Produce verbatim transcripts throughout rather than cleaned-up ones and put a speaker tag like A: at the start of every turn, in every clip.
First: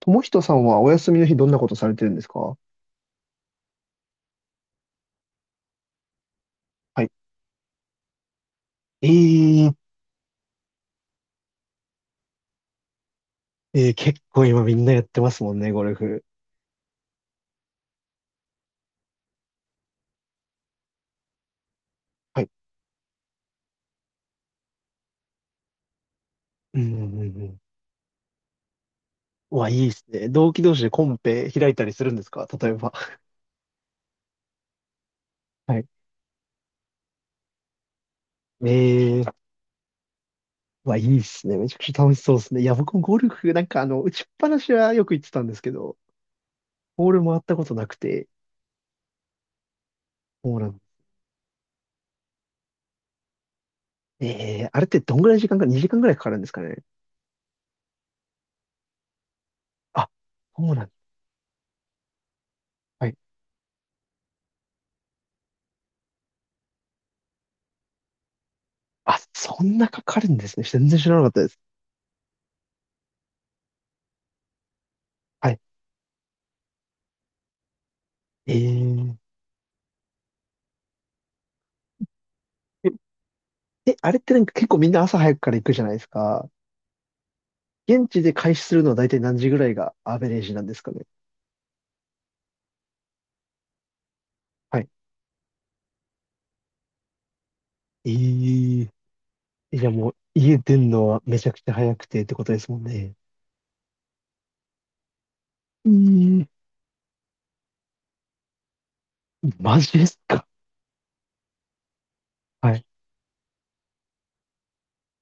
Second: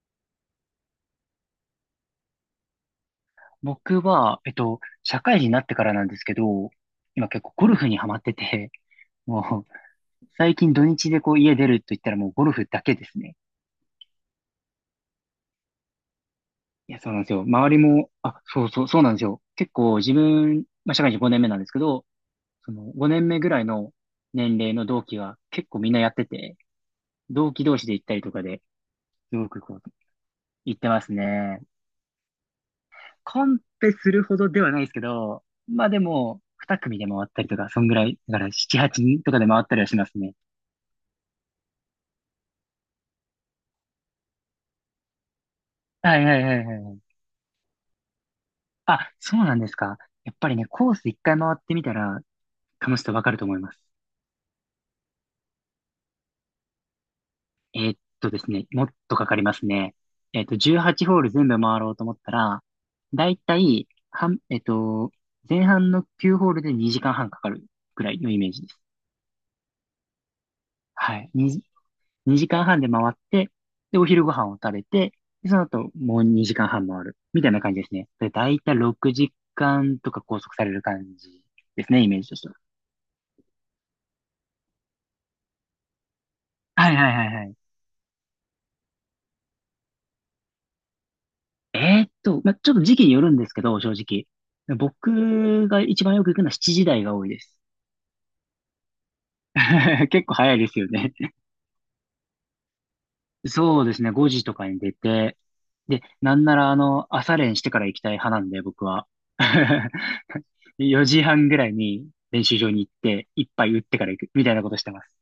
A: ともひとさんはお休みの日どんなことされてるんですか？
B: 僕は、えっと、社会人になってからなんですけど、
A: はい。
B: 今結構ゴルフにハマってて、
A: え
B: も
A: ー、
B: う、最近土日でこう家出ると言ったらもうゴルフだけですね。
A: えー結構今みんなやってますもんね、ゴルフ。
B: いや、そうなんですよ。周りも、あ、そうそう、そうなんですよ。結構自分、まあ、社会人ごねんめなんですけど、
A: はい。
B: そのごねんめぐらいの年齢の同期が結構みんなやってて、
A: うんうんうんう
B: 同
A: ん。
B: 期同士で行ったりとかで、すご
A: う
B: く
A: わ、
B: こう、
A: いいですね。同期同
B: 行っ
A: 士
B: て
A: で
B: ま
A: コ
B: す
A: ンペ
B: ね。
A: 開いたりするんですか例えば。
B: コンペするほどではないですけど、
A: は
B: ま
A: い。
B: あでも、に組で回ったりとか、そんぐらい、だからなな、8
A: え
B: 人と
A: ー、
B: かで回ったりはしますね。
A: うわ、いいですね。めちゃくちゃ楽しそうですね。いや、僕もゴルフ、なんかあの、打ちっぱなしはよく行ってたんですけど、
B: はいはいはいはい。
A: ボール回ったことなくて、
B: あ、そうなんですか。やっぱ
A: そ
B: り
A: うな
B: ね、
A: ん、
B: コース一回回ってみたら楽しさわかると思います。
A: えー、あれってどんぐらい時間か、にじかんぐらいかかるんですかね。
B: えーっとですね、もっとかかりますね。
A: あ、
B: えーっと、
A: そうなん、
B: じゅうはちホール全部回ろうと思ったら、
A: はい。
B: だいたい、半えーっと、前半のきゅうホールでにじかんはんかかるくらいのイメージです。
A: あ、そんなかかるんですね。全然知ら
B: は
A: なか
B: い。
A: ったです。
B: に、にじかんはんで回って、で、お昼ご飯を食べて、で
A: は
B: そ
A: い。
B: の後もうにじかんはん回る。みたいな感じですね。で、だ
A: え
B: いたい6
A: ー。
B: 時間とか拘束される感じですね、イメージとしては。
A: え、あれってなんか結構みんな朝早くから行くじゃないですか。
B: はいはいはいはい。
A: 現地で開始するのは大体何時ぐらいがアベレージなんですかね。
B: えーっと、まあ、ちょっと時期によるんですけど、正直。
A: はい。
B: 僕が一番よく行くのはしちじ台が多いです。
A: ええ、えじゃあ もう
B: 結構早
A: 家
B: いで
A: 出
B: すよ
A: んの
B: ね。
A: はめちゃくちゃ早くてってことですもんね。
B: そうですね、ごじとかに出て、で、なん
A: え
B: な
A: え、
B: らあの、朝練してから行きたい派なんで、僕は。
A: マジです か。
B: よじはんぐらいに練習場
A: は
B: に
A: い。
B: 行って、一杯打ってから行く、みたいなことしてます。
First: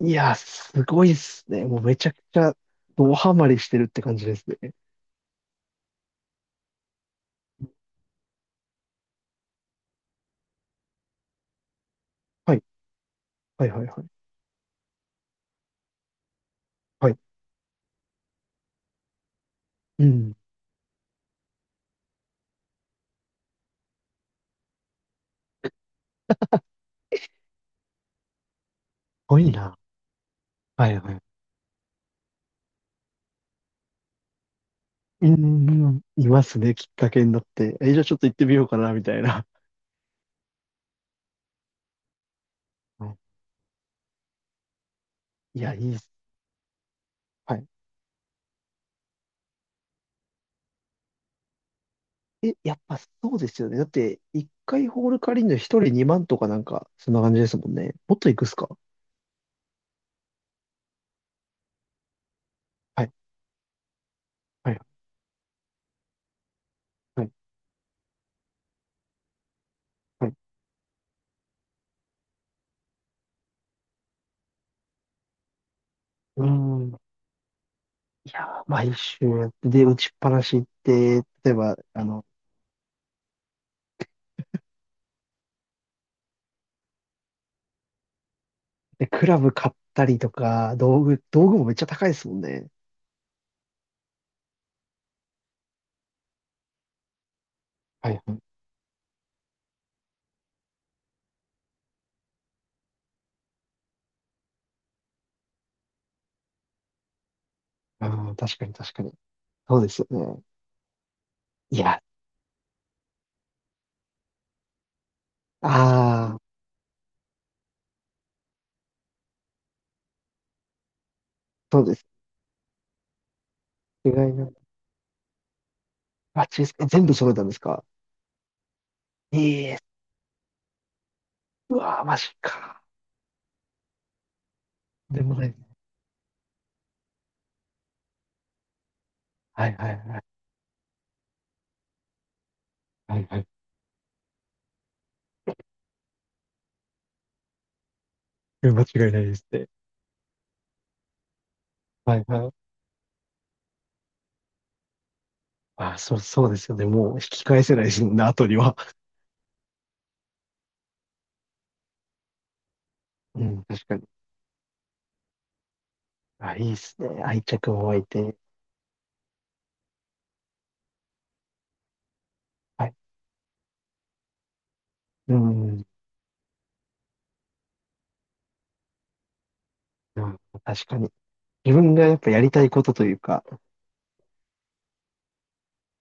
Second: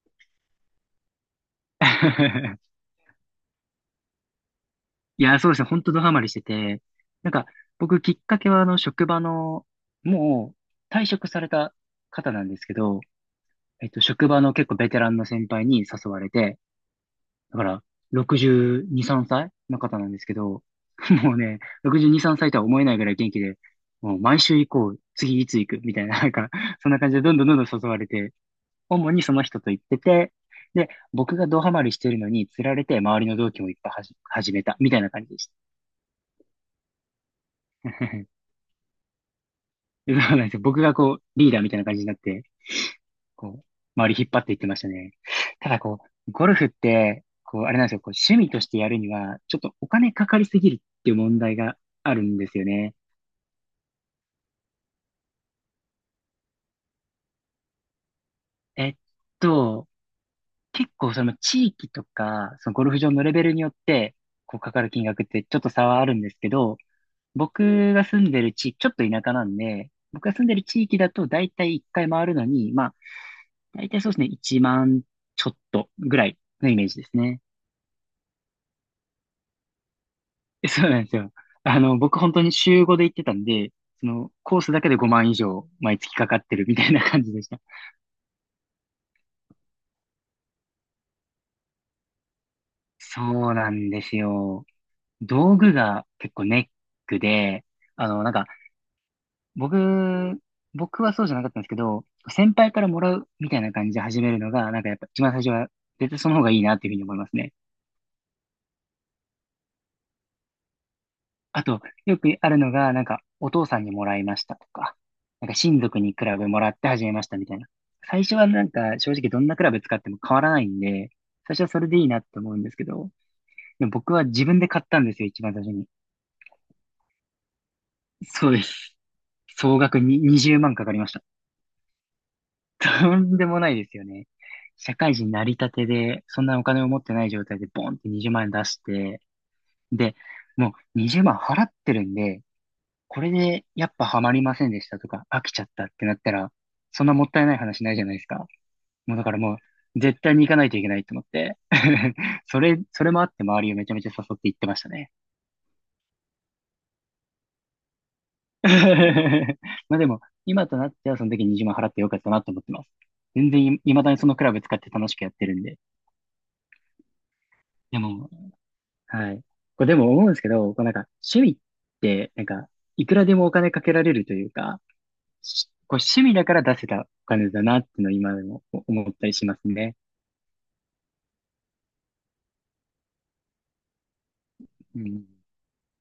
A: いや、すごいっすね。もうめちゃくちゃ ドハマりしてるって感じですね。
B: いや、そうですね、本当ドハマりしてて、なんか、僕きっかけはあの、職場の、もう退職された方なん
A: は
B: で
A: い。
B: すけど、
A: はいはい
B: えっと、
A: はい。
B: 職場の結構ベテランの先輩に誘われて、
A: はい。
B: だから、ろくじゅうに、さんさいの方
A: う
B: なんです
A: ん。
B: け
A: す
B: ど、もうね、ろくじゅうに、さんさいとは思えないぐらい元気で、もう毎週行こう、次いつ行く、みたいな、なんか、そんな感じでどんどんどんどん誘われて、主にそ
A: ご
B: の
A: い
B: 人と
A: な。
B: 行ってて、
A: は
B: で、
A: いはい。
B: 僕がドハマりしてるのに釣られて、周りの同期もいっぱいはじ、始めた、みたいな感
A: う
B: じでした。
A: ん。いますね。きっかけになって。え、じゃあちょっと行って みようかな、みたいな。
B: そうなんですよ。僕がこう、リーダーみたいな感じになって、
A: は
B: こう、周り引っ張っていってましたね。
A: い、い
B: た
A: や、
B: だ
A: いいっ
B: こ
A: す。
B: う、ゴルフって、
A: は
B: こう、
A: い、
B: あれなんですよ、こう、趣味としてやるには、ちょっとお金かかりすぎるっていう問題があるんで
A: え、
B: すよ
A: やっ
B: ね。
A: ぱそうですよね。だって、一回ホール借りるの一人にまんとかなんか、そんな感じですもんね。もっといくっすか？
B: えっと、結構その地域とか、そのゴルフ
A: は
B: 場
A: い、
B: のレベルによって、こう、か
A: はい、
B: かる金額ってちょっと差はあるんですけど、
A: はい、
B: 僕が住んでる地域、ちょっと田舎なんで、僕
A: は
B: が
A: い。
B: 住んでる地域だと、だいたいいっかい回るのに、まあ、だいたいそうですね、いちまんちょっとぐらい
A: うー
B: のイメー
A: ん。
B: ジですね。
A: いやー、毎週やって、で、打ちっぱなし行っ
B: そうなんです
A: て、
B: よ。
A: 例えば、
B: あの、
A: あ
B: 僕
A: の、
B: 本当に週ごで行ってたんで、その、コースだけでごまん以上毎月かかってるみたいな感じでした。
A: で、クラブ買ったりとか、道具、道具もめっちゃ高いですもんね。
B: そうなんですよ。道具が結構ネックで、あ
A: はい、
B: の、なん
A: はい。
B: か、僕、僕はそうじゃなかったんですけど、先輩からもらうみたいな感じで始めるのが、なんかやっぱ一番最初は絶対その方がいいなっていうふうに思いますね。
A: ああ、確かに確かに。そうですよね。
B: あ
A: い
B: と、
A: や、
B: よくあるのが、なんか、お父さんにもらいましたとか、なんか親族にクラ
A: ああ、
B: ブもらって始めましたみたいな。最初はなんか、正直どんなクラブ使っても変わらないんで、最初は
A: そ
B: そ
A: う
B: れ
A: で
B: でい
A: す。
B: いなって思うんですけど、でも
A: 意
B: 僕は
A: 外
B: 自
A: な。
B: 分で買ったんですよ、一番最初に。
A: あ、チーズ、え全部揃えたんですか？
B: そうです。
A: ええ、
B: 総額ににじゅうまんかかりました。
A: うわー、マジか。
B: とんでもないですよね。社会
A: で
B: 人
A: も
B: な
A: ね。
B: りたてで、そんなお金を持ってない状態でボンってにじゅうまん円出して、
A: はいはい
B: で、
A: はい。
B: もうにじゅうまん払ってるんで、
A: は
B: こ
A: い
B: れ
A: はい。
B: でやっぱハマりませんでしたとか、飽きちゃったってなったら、そんなもったいない話ないじゃないですか。
A: うん間違い
B: もう
A: な
B: だ
A: い
B: か
A: で
B: ら
A: す
B: も
A: ね。
B: う、絶対に行かないといけないと思って。
A: はい は
B: そ
A: い。
B: れ、それもあって周りをめちゃめちゃ誘って行ってましたね。
A: あ、そう、そうですよね。もう引き返せないですもんね、後には。
B: まあでも、今となってはその時にじゅうまん払ってよかったなと思ってます。
A: う
B: 全
A: ん、
B: 然い、
A: 確か
B: 未
A: に。
B: だにそのクラブ使って楽しくやってるんで。
A: あ、いいですね。愛着も湧
B: で
A: い
B: も、
A: て。
B: はい。これでも思うんですけど、こうなんか趣味って、なんか、
A: はい。
B: いくらでもお金かけられるというか、
A: う
B: し
A: ん、
B: こう趣味だから出せたお金だなっていうのを今でも思ったりしますね。
A: うん、確かに。自分がやっぱやりたいことというか、
B: うん。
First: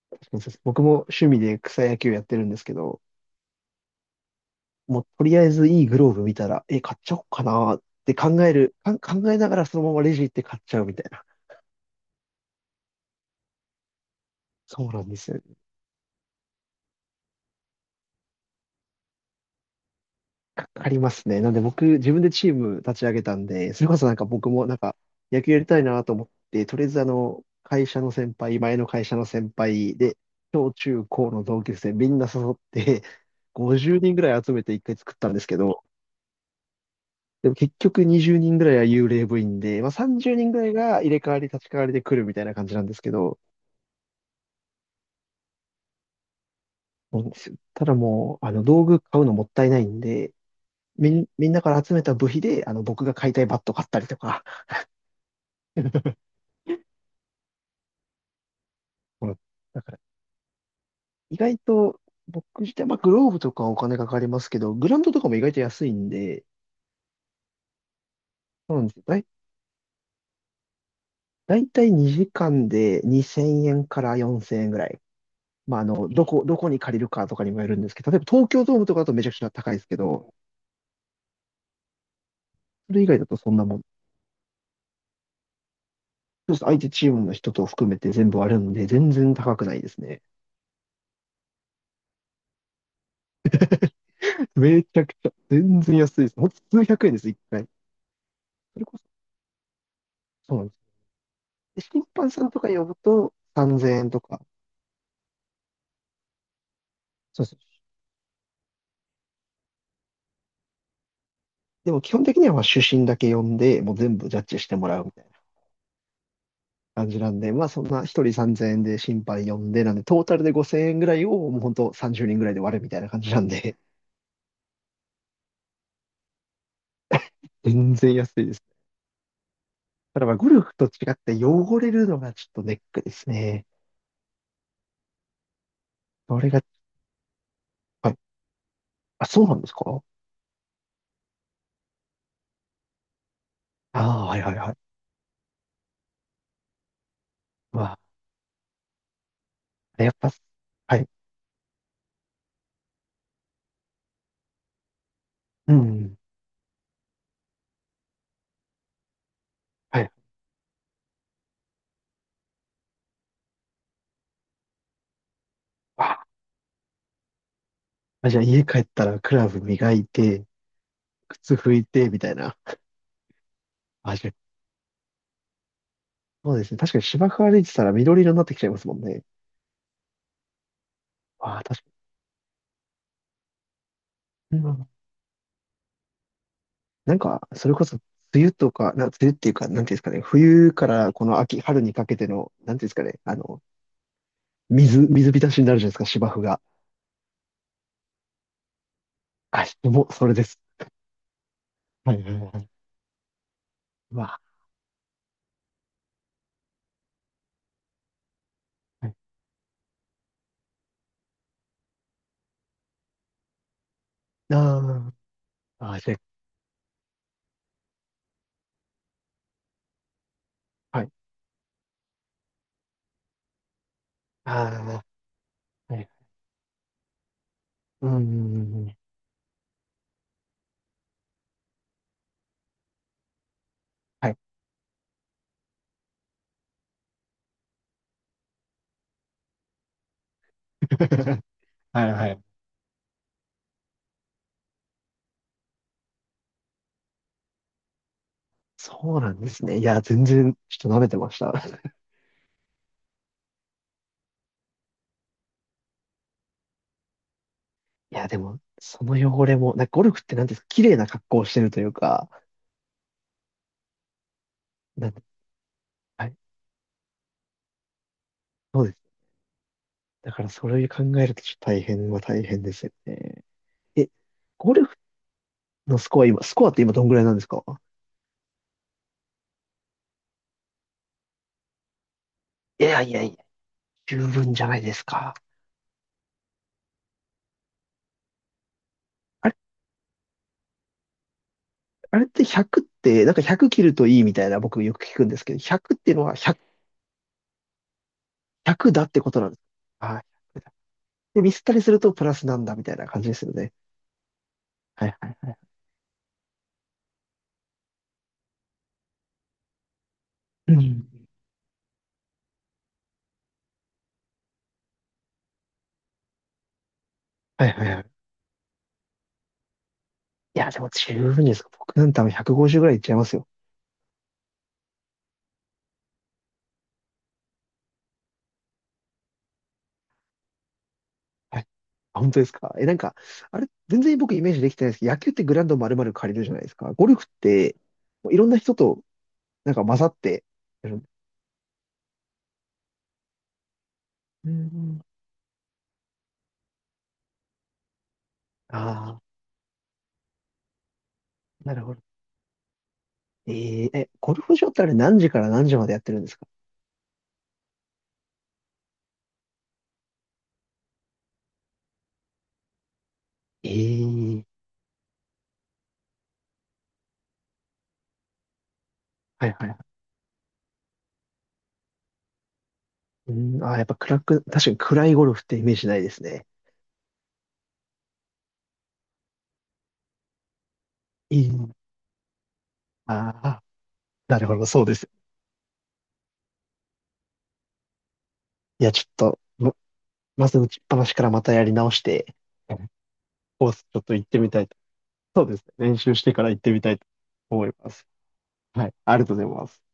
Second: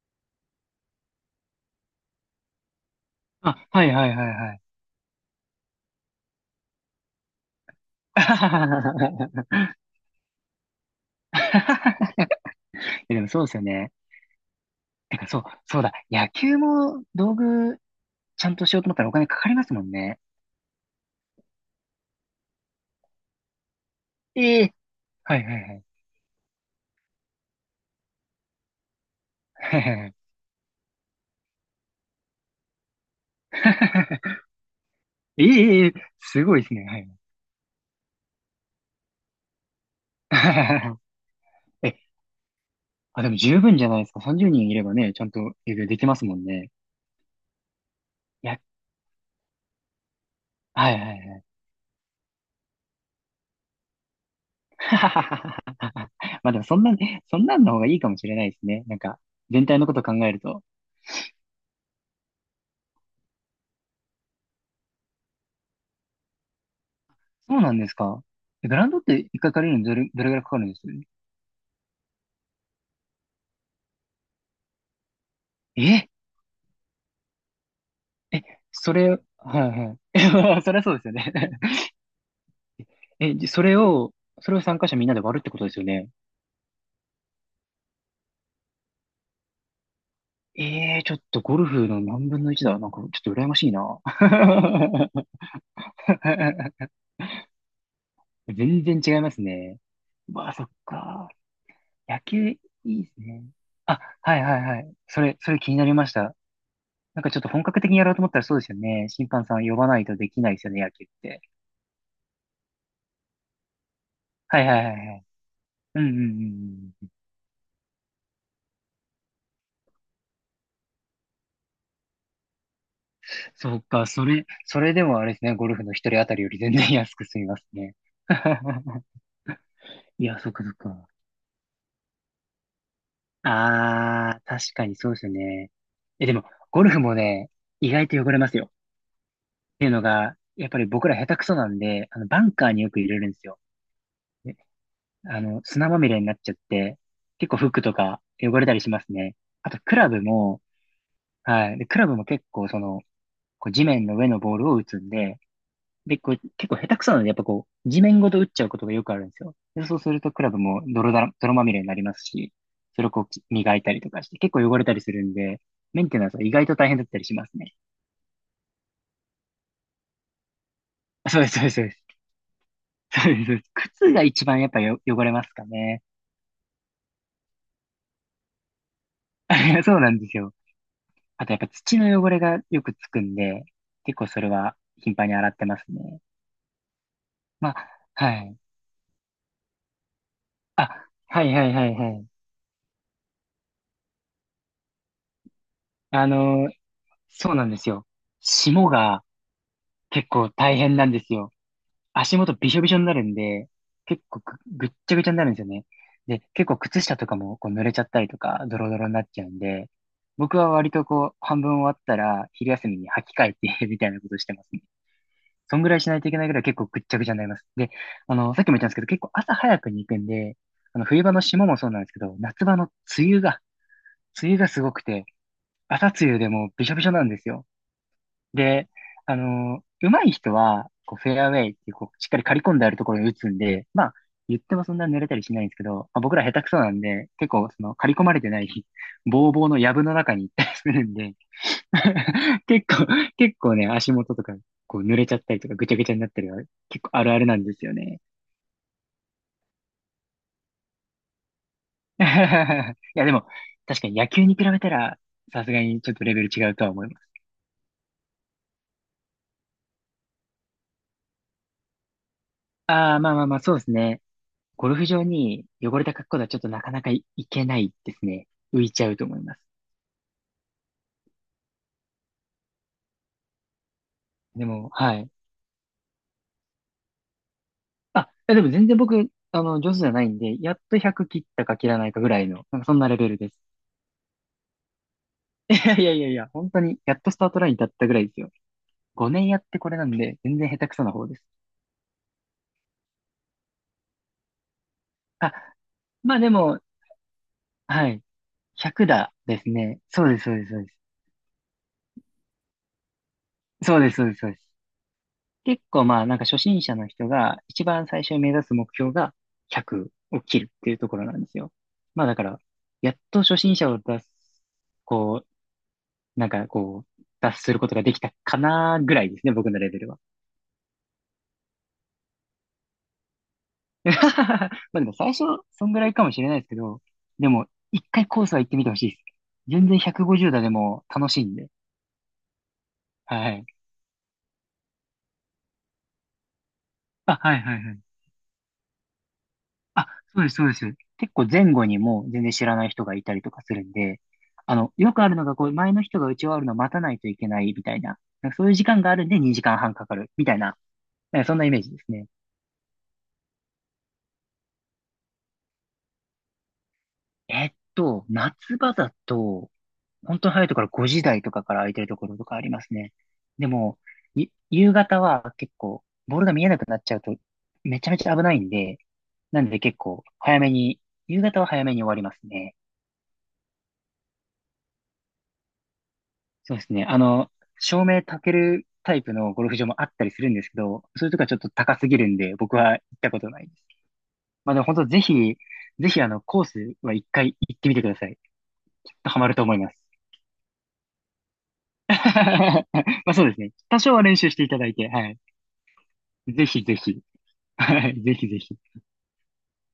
A: 確かにそうです、僕も趣味で草野球やってるんですけど、
B: あ、はいはいはいはい。
A: もうとりあえずいいグローブ見たら、え、買っちゃおうかなって考える、か考え ながらそのままレジ行って買っちゃうみたいな。
B: いやでもそうですよね。
A: そうなんで
B: てから
A: すよ
B: そう、
A: ね。
B: そうだ。野球も道具ちゃんとしようと思ったらお金かかりますもんね。
A: かかりますね。なんで僕、自分でチーム立ち上げたんで、それこそなんか僕
B: え
A: も
B: え、
A: なんか
B: は
A: 野
B: い
A: 球
B: は
A: や
B: い
A: り
B: は
A: たい
B: い。
A: なと思って、とりあえずあの、会社の先輩、前の会社の先輩で、小中高の同級生みんな誘って、ごじゅうにんぐらい 集めて一回作ったんで
B: え
A: すけど、
B: えええ、すごいですね。はい。
A: でも結局にじゅうにんぐらいは幽霊部員で、まあ、さんじゅうにんぐらい が入れ替わり立ち替わり
B: え、
A: で来るみたいな感じなんですけ
B: あ、でも
A: ど、
B: 十分じゃないですか。さんじゅうにんいればね、ちゃんと営業できますもんね。
A: そうなんですよ、ただもう、
B: い
A: あ
B: や、
A: の、道具買うのもったいないんで、
B: はいは
A: み
B: い
A: ん、
B: はい。
A: みんなから集めた部費で、あの、僕が買いたいバット買ったりとか、
B: まあでもそんなね、そんなんの方がいいかもしれないですね。なんか、
A: この、
B: 全体
A: だ
B: の
A: か
B: こ
A: ら、
B: と考えると。
A: 意外と、僕自体、まあ、グローブとかはお金かかりますけど、グラウンドとかも意外と安いんで、
B: そうなんですか。え、
A: そ
B: グ
A: うな
B: ラ
A: ん
B: ウン
A: です
B: ドっ
A: よ。だい、
B: て一回借りるのにどれ、どれぐらいかかるんです
A: だいたいにじかんでにせんえんからよんせんえんぐらい。まあ、あ
B: え
A: の、どこ、どこに借りるかとかにもよるんですけど、例えば
B: え、
A: 東京ドームと
B: そ
A: かだ
B: れ、
A: と
B: は
A: めちゃくちゃ高いですけ
B: い
A: ど、
B: はい。そりゃそうですよね。
A: それ以外 だ
B: え、
A: と
B: じ
A: そん
B: そ
A: なも
B: れ
A: ん。
B: を、それを参加者みんなで割るってことですよね。
A: そうです、相手チームの人と含めて全部あるんで、全然高くないですね。
B: ええー、ちょっとゴルフの何分のいちだ。なんか、ちょっと羨ましいな。
A: めちゃくちゃ、全然安いです。ほんと数百円です、一回。そ
B: 全
A: れこ
B: 然違いますね。
A: そ、
B: まあ、
A: そうな
B: そ
A: ん
B: っ
A: です。
B: か。
A: で、審
B: 野
A: 判さ
B: 球
A: ん
B: い
A: とか呼ぶ
B: いです
A: と
B: ね。
A: 3000
B: あ、
A: 円と
B: は
A: か、
B: いはいはい。それ、それ気になりました。なんかちょっ
A: そう
B: と
A: で
B: 本
A: す。
B: 格的にやろうと思ったらそうですよね。審判さん呼ばないとできないですよね、野球って。
A: でも基本的にはまあ主審だけ呼んで、もう全部ジャッジ
B: は
A: し
B: いは
A: て
B: い
A: も
B: は
A: らう
B: い
A: み
B: は
A: たい
B: い。
A: な
B: うんうんうんう
A: 感
B: ん。
A: じなんで、まあそんな一人さんぜんえんで審判呼んで、なんでトータルでごせんえんぐらいをもう本当さんじゅうにんぐらいで割るみたいな感じなん
B: そ
A: で、
B: うか、それ、それでもあれですね、ゴルフの一人当たりより全然安く済み ます
A: 全
B: ね。
A: 然安いです。ただ
B: い
A: まあ
B: や、
A: ゴ
B: そっ
A: ル
B: かそっ
A: フと違
B: か。
A: って汚れるのがちょっとネックですね。
B: あー、確かにそうですよね。え、で
A: そ
B: も、
A: れが、
B: ゴルフもね、意外
A: はい。
B: と汚れますよ。
A: あ、そうなんです
B: っていうの
A: か？
B: が、やっぱり僕ら下手くそなんで、あの、バンカーによく入れるんですよ。
A: ああはいはいはい。
B: あの、砂まみれになっちゃって、結構服
A: ま
B: とか汚れたりしますね。あと、ク
A: あ、や
B: ラ
A: っ
B: ブ
A: ぱ、
B: も、
A: はい。
B: はい。で、クラブも結構、その、こう地面の上のボールを打つんで、
A: うん。
B: で、こう、結構下手くそなので、やっぱこう、地面ごと打っちゃうことがよくあるんですよ。で、そう
A: は
B: す
A: い。
B: ると、クラブも泥だら、泥まみれになりますし、それをこう、き磨いたりとかして、結構汚れたりするんで、メン
A: あ、
B: テナンスは意外と大変だったりしますね。
A: じゃあ家帰ったらクラブ磨いて、
B: あ、そうです、
A: 靴
B: そうで
A: 拭
B: す、そ
A: い
B: うです。
A: て、みたいな。
B: そうです。そうです、靴
A: あ、
B: が
A: じゃあ、
B: 一番やっぱよ汚れますかね。
A: そうですね。確かに芝生歩いてたら緑色になってきちゃいますもんね。
B: そうなんですよ。あとやっ
A: ああ、
B: ぱ
A: 確か
B: 土の汚れがよくつくんで、結構それ
A: に。う
B: は
A: ん、
B: 頻繁に洗ってますね。
A: なんか、そ
B: ま
A: れこ
B: あ、
A: そ、
B: は
A: 梅雨
B: い。
A: とか、な、梅雨っていうか、なんていうんですかね、冬からこの
B: はい
A: 秋、
B: はい
A: 春
B: は
A: に
B: い
A: か
B: は
A: け
B: い。
A: ての、なんていうんですかね、あの、水、水浸しになるじゃないですか、
B: あ
A: 芝生が。
B: のーそうなんですよ。霜が
A: あ、もう、そ
B: 結
A: れで
B: 構
A: す。
B: 大変なんですよ。
A: はいはい
B: 足
A: は
B: 元
A: い。
B: びしょびしょになるんで、
A: う
B: 結構
A: わ、
B: ぐ、ぐっちゃぐちゃになるんですよね。で、結構靴下とかもこう濡れちゃったりとか、ドロド
A: は
B: ロに
A: い。
B: なっちゃうんで、僕は割とこう、半分終わったら、昼休みに履き替えて みたいなことしてます
A: あ
B: ね。そん
A: あ、
B: ぐ
A: あ
B: ら
A: あ、
B: いしな
A: で、
B: いといけないぐらい結構ぐっちゃぐちゃになります。で、あの、さっきも言ったんですけど、結構朝早くに行くんで、あ
A: は
B: の、
A: い。
B: 冬場の霜もそうなんですけど、夏場の梅雨が、梅雨がすご
A: あ
B: くて、
A: あ、は
B: 朝
A: い。
B: 梅雨でもうびしょびしょなんですよ。
A: うんうんうんう
B: で、
A: ん。
B: あの、上手い人は、こう、フェアウェイっていう、こう、しっかり刈り込んであるところに打つんで、まあ、
A: はい。
B: 言ってもそんな濡れたりしないんですけど、まあ、僕ら下手くそなんで、結構、その、刈り込まれてない、ぼうぼうの藪の中に行ったりするんで、
A: はいはい。
B: 結構、結構ね、足元とか、こう濡れちゃったりとか、ぐちゃぐちゃになったりは、結構あるあるなんですよね。
A: そうなんですね。いや、全然、ちょっと舐めてました。
B: いや、でも、確かに野球に比べたら、さすがにちょっとレベル違うとは思います。
A: いや、でも、その汚れも、なんかゴルフってなんていうんですか、綺麗な格好をしてるというか、
B: ああ、まあまあまあ、そうですね。ゴルフ
A: なん、
B: 場に汚れた
A: は
B: 格
A: い。
B: 好ではちょっとなかなかい、いけないですね。
A: そ
B: 浮
A: う
B: い
A: で
B: ちゃ
A: す、
B: うと思います。
A: だからそれを考えるとちょっと大変は大変ですよね。え、
B: で
A: ゴル
B: も、
A: フ
B: はい。
A: のスコア今、スコアって今どんぐらいなんですか？
B: あ、いやでも全然僕、あの、上手じゃないんで、やっとひゃく切ったか切らないかぐらいの、なん
A: い
B: かそん
A: や
B: な
A: い
B: レ
A: や
B: ベ
A: い
B: ル
A: や、
B: です。
A: 十分じゃないですか。
B: いやいやいやいや、本当に、やっとスタートラインに立ったぐらいですよ。ごねん
A: あれ、
B: やってこれなんで、全然下手くそな方です。
A: あれってひゃくって、なんかひゃく切るといいみたいな僕よく聞くんですけ
B: あ、
A: ど、ひゃくっていうのは
B: まあで
A: ひゃく、
B: も、はい。
A: ひゃくだ
B: ひゃく
A: ってこ
B: だ
A: となんです
B: ですね。
A: か？ああ、ひ
B: そうです、そう
A: ゃく
B: です、
A: だ。
B: そうです。
A: で、ミスったりするとプラスなんだみたいな感じですよね。
B: そうです、そうです、そうです。
A: はいはいはい。
B: 結構まあ、なんか初心者の人が一番最初に目指す目標がひゃくを切る
A: う
B: っていう
A: ん。
B: ところなんですよ。まあだから、やっと初心者を出す、こう、なんかこう、脱
A: はい
B: する
A: は
B: こ
A: い
B: と
A: は
B: が
A: い。
B: できたかなぐらいですね、僕のレベルは。
A: いや、でも十分ですか。僕なんて多分ひゃくごじゅうぐらいいっちゃいますよ。
B: まあでも最初、そんぐらいかもしれないですけど、でも、一回コースは行ってみてほしいです。全然ひゃくごじゅう打でも楽しいん
A: はい、
B: で。
A: あ、本当ですか？え、なんか、
B: は
A: あ
B: い。
A: れ、全然僕イメージできてないですけど、野球ってグラウンド丸々借りるじゃないですか。ゴルフっ
B: あ、はい
A: て、
B: はいはい。
A: もういろんな人と、なんか混ざ
B: あ、
A: っ
B: そう
A: て
B: です、そうで
A: や
B: す。
A: る、
B: 結構前後にもう全然知らない人がいたりとかするんで、
A: うんう
B: あの、
A: ん。
B: よくあるのが、こう、前の人が打ち終わるのを待たないといけないみたいな、なんかそういう時間があ
A: ああ、
B: るんでにじかんはんかかるみたいな、なんかそんなイ
A: な
B: メー
A: る
B: ジ
A: ほ
B: で
A: ど。
B: すね。
A: えー、え、ゴルフ場ってあれ何時から何時までやってるんですか？
B: えっと、夏場だと、本当に早いところごじ台とかから空いてるところとかありますね。でも、
A: ええ、
B: ゆ夕方は結構、ボールが見えなくなっちゃうと、めちゃめちゃ危ないんで、
A: はい
B: な
A: はい
B: ん
A: は
B: で
A: い。
B: 結構、早めに、夕方は早めに終わりますね。
A: うん、ああ、やっぱ暗く、確かに暗いゴルフってイメージないですね。
B: そうですね。あの、照明焚けるタイプのゴルフ場もあったりするんですけど、それとか
A: え
B: ちょっと
A: え、
B: 高すぎるんで、僕は行った
A: あ
B: ことな
A: あ、
B: いです。
A: なるほど、
B: まあで
A: そう
B: も
A: で
B: 本当
A: す。
B: ぜひ、ぜひあの、コースは一回行ってみてください。
A: いや、ちょっ
B: きっと
A: と、
B: ハマると思
A: ま、
B: います。
A: まず打ちっぱなしからまたやり直し て、
B: まあそうです
A: コ
B: ね。
A: ースちょ
B: 多
A: っ
B: 少
A: と
B: は
A: 行っ
B: 練
A: て
B: 習
A: み
B: し
A: た
B: て
A: い。
B: いただいて、はい。
A: そうですね。練習してから行っ
B: ぜ
A: てみ
B: ひ
A: た
B: ぜ
A: いと
B: ひ。
A: 思います。
B: はい。ぜひぜひ。
A: はい。ありがとうございます。